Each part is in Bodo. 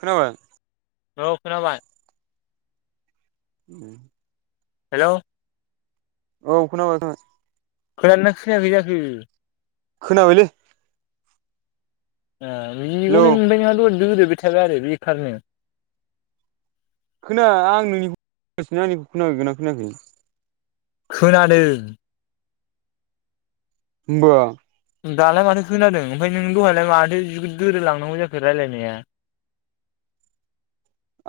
खोनाबाय? औ खोनाबा। [unintelligible] हेल' औ खोनाबाय खोनाबाय। खोनादोंना खोनायाखै जाखो? खोनाबायलै हेलौ [unintelligible] [unintelligible] थाबाय आरो बेखारनो खोना आं नोंनिखौ [unintelligible] गासिनो आंनिखौ खोनादोंना खोनाखै? खोनादों। बा दालाय माथो खोनादों ओमफ्राय नों दहायलाय माथो जि दोरोद लांनांगौ जाखो रायलायनाया।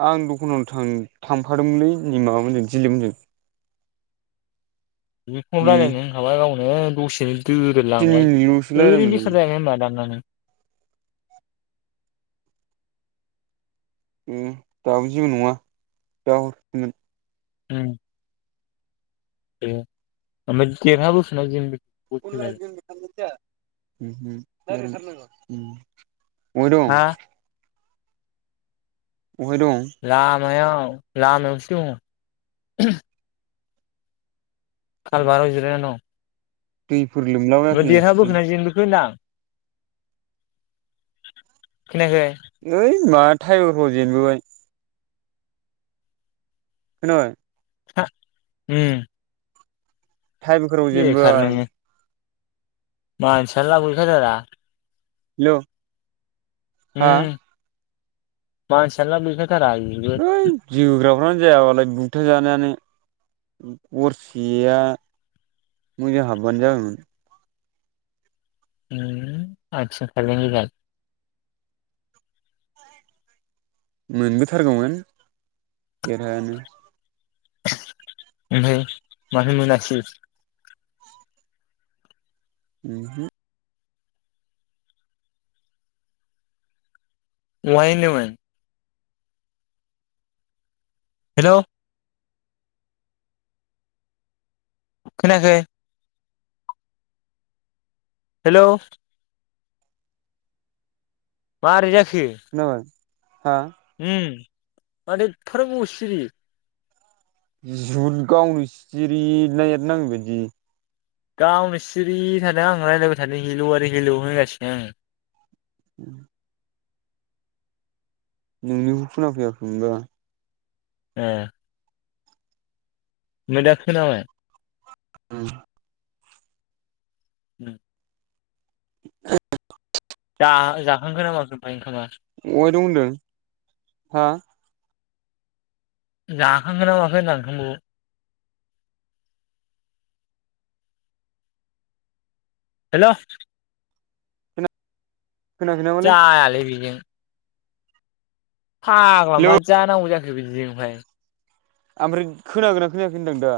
आं दखानाव थां-थांफादोंमोनलै नै माबाम मोनजों दिलिपमोनजों। बेखौनो उम रायलायनो होनखाबाय गावनो दसेनो तिन दोरोदलांबाय मिनिटल'सो रायलाय ओरैनो मोनदों बेखार जायाखै होनबा दाननानै। उम दाबो जेबो नङा दा हरफिनगोन। उम। ओमफ्राय देरहा बोखोना जेनबो उम उम। उम। अबहाय हा दं? अबहाय दं? मायाव लामायाव दं। कालबाराव जिरायना दं। दै ओ देरहाबोखोना जेनबोखो होनदां? [inaudible] ओय मा थ्रायबेगाराव जेनबोबाय। खोनाबाय? उम। थ्रायबेगाराव बेखार जेनबाय। नोङो मानसियानो लाब गैखाथारा। हेलौ। हा उम। मानसियानो लाब गैखा थारा बिगुर। फ्रानो जायाबालाय बुब्था जानायानो गरसेया मोजां हाब्बानो जाबायमोन। उम आतसा थायबें बेगर। मोनबोथारगौमोन देरहायानो। ओमफाय मानो मोनासै? उमहु। अहाय होन्दोमोन? हेलौ। खोनायाखै? हेलौ। मारै जा नो। हा? उम माथो इपफा गोबाव सिरि। जुन गावनो सिरि नेट नाङिबादि। गावनो सिरि थादों आं रायज्लायबाय थादों हेलौ आरो हेलौ होनगासिनो आङो। उम। नोंनिखो खोना फैयाखैमोनबा। ए। ओमफ्राय दा खोनाबाय। उम। उम। [inaudible] जा-जाखांखोना ना माखो ओमफाय ओंखामा? अहाय दं ओनदों हा? जाखांखोना ना माखो होन्दां ओंखामखौ। हेल'। खोनायाखै नामालै जायालै बिजों। फाग्ला हेलौ मा जानांगौ जाखो। बेबायदिजोंहाय आमफ्राय खोनागोना खोनायाखै होनदों दा?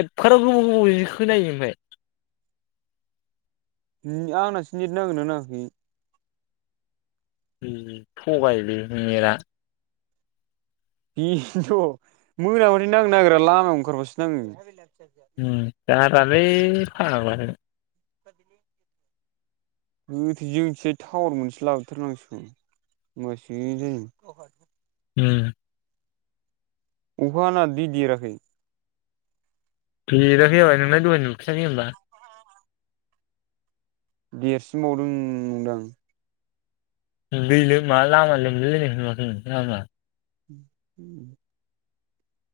एफाराव गोबाव गोबावजों खोनायो ओमफाय। आंनासो नेट नांदोना नाङाखै? थगायलै मेरा बिनोथ' मोनाबाथाय नांनो नागिरा लामायाव ओंखारबासो नाङो। उम [unintelligible] है फाग्लासो। [inaudible] गोथैसो जोंथि टावार मोनसे लाबो थारनांसिगोन होमबासो जागोन। ओम। अखा हाना दै देराखै? देराखैजाबाय नोंलाय दहाय नुखायाखै होमबा? देरसिनबावदों नंदां। दै लोमा लोमा लामा लोमलायनायखौ नुयाखै लामा। उम।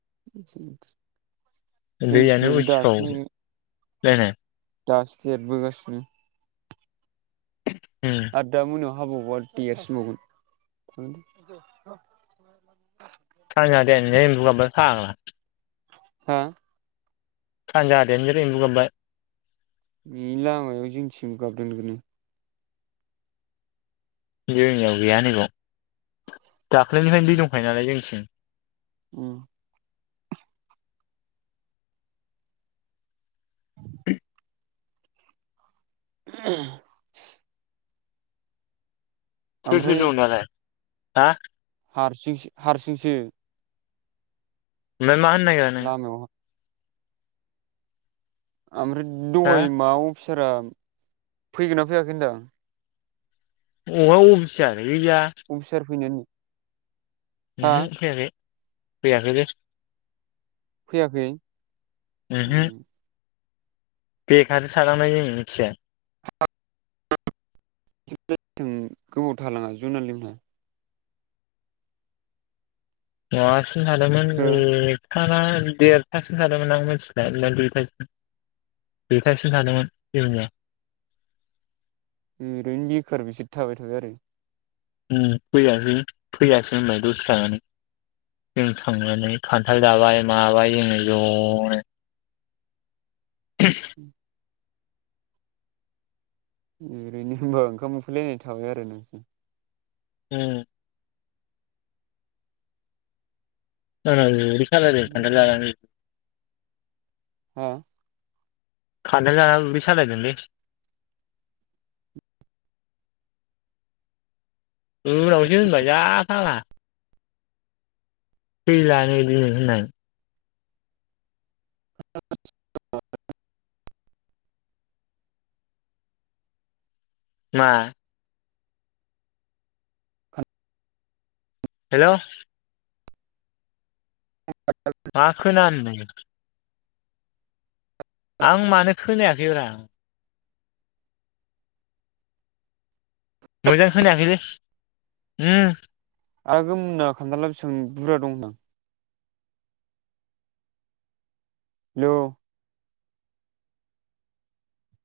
[unintelligible] दैयानो जोंथिंजायबो दासो उसिफाव [unintelligible] दासो देरबोगासिनो। उम आरो दा मोनायाव अखा हाबावबा देरसिन बावगोन। सानजाहा देनजार एम्बु गाबबाय। फाग्ला। हा सानजाहा देनजार एम्बु गाबबाय बेनि लामायाव जोंथिं गाबदोन जोंनियाव गैया‌ नैबेयाव दाख्लैनिफ्रायनो दै दंखायो नालाय जोंथिं अम [unintelligible] सोर सोर ओमफ्राय दं दालाय हा हारसिं हारसिंसो ओमफ्राय मा होननो नागिरा नों लामायाव ओमफ्राय हा दहाय माव सारा फैगोनना फैयाखै होनदों अहा अबिथिं जाय अफिसार फैनो अमहो फैयाखै फैयाखैलै फैयाखै अम बेखार थालांनाय जों मिथिबाय गोबाव थालाङा जुनालि मोनहा [unintelligible] सिं थादोंमोन हो उम साला देरथासिम थादोंमोन आं मिथिबाय दुइथासिम दुइथासिम थादोंमोन जोंनिया ओरैनो बेखार बिसोर थाबाय थाबाय आरो। ओ फैयासै फैयासै होनबाय दसे थानानै जों थांनानै। खान्थाल जाबाय माबाय। जोङो जनो। [inaudible] ओरैनो होनबा ओंखाम उखैलायनाय थाबाय आरो नोंसोर? उम [unintelligible] उदै सालायदों खान्थाल जानानै। हा? खान्थाल जाना उदै सालायदोंलै उनावसो होनबाय जा फाग्ला। फैलानो दिनै होननाय। [unintelligible] मा? हेल'। मा खोनानो मोनो। आं मानो खोनायाखैब्रा? मोजां खोनायाखैलै ओम। आगोममोनना खान्थाला बिसां बुरा दं होनदों? ल'।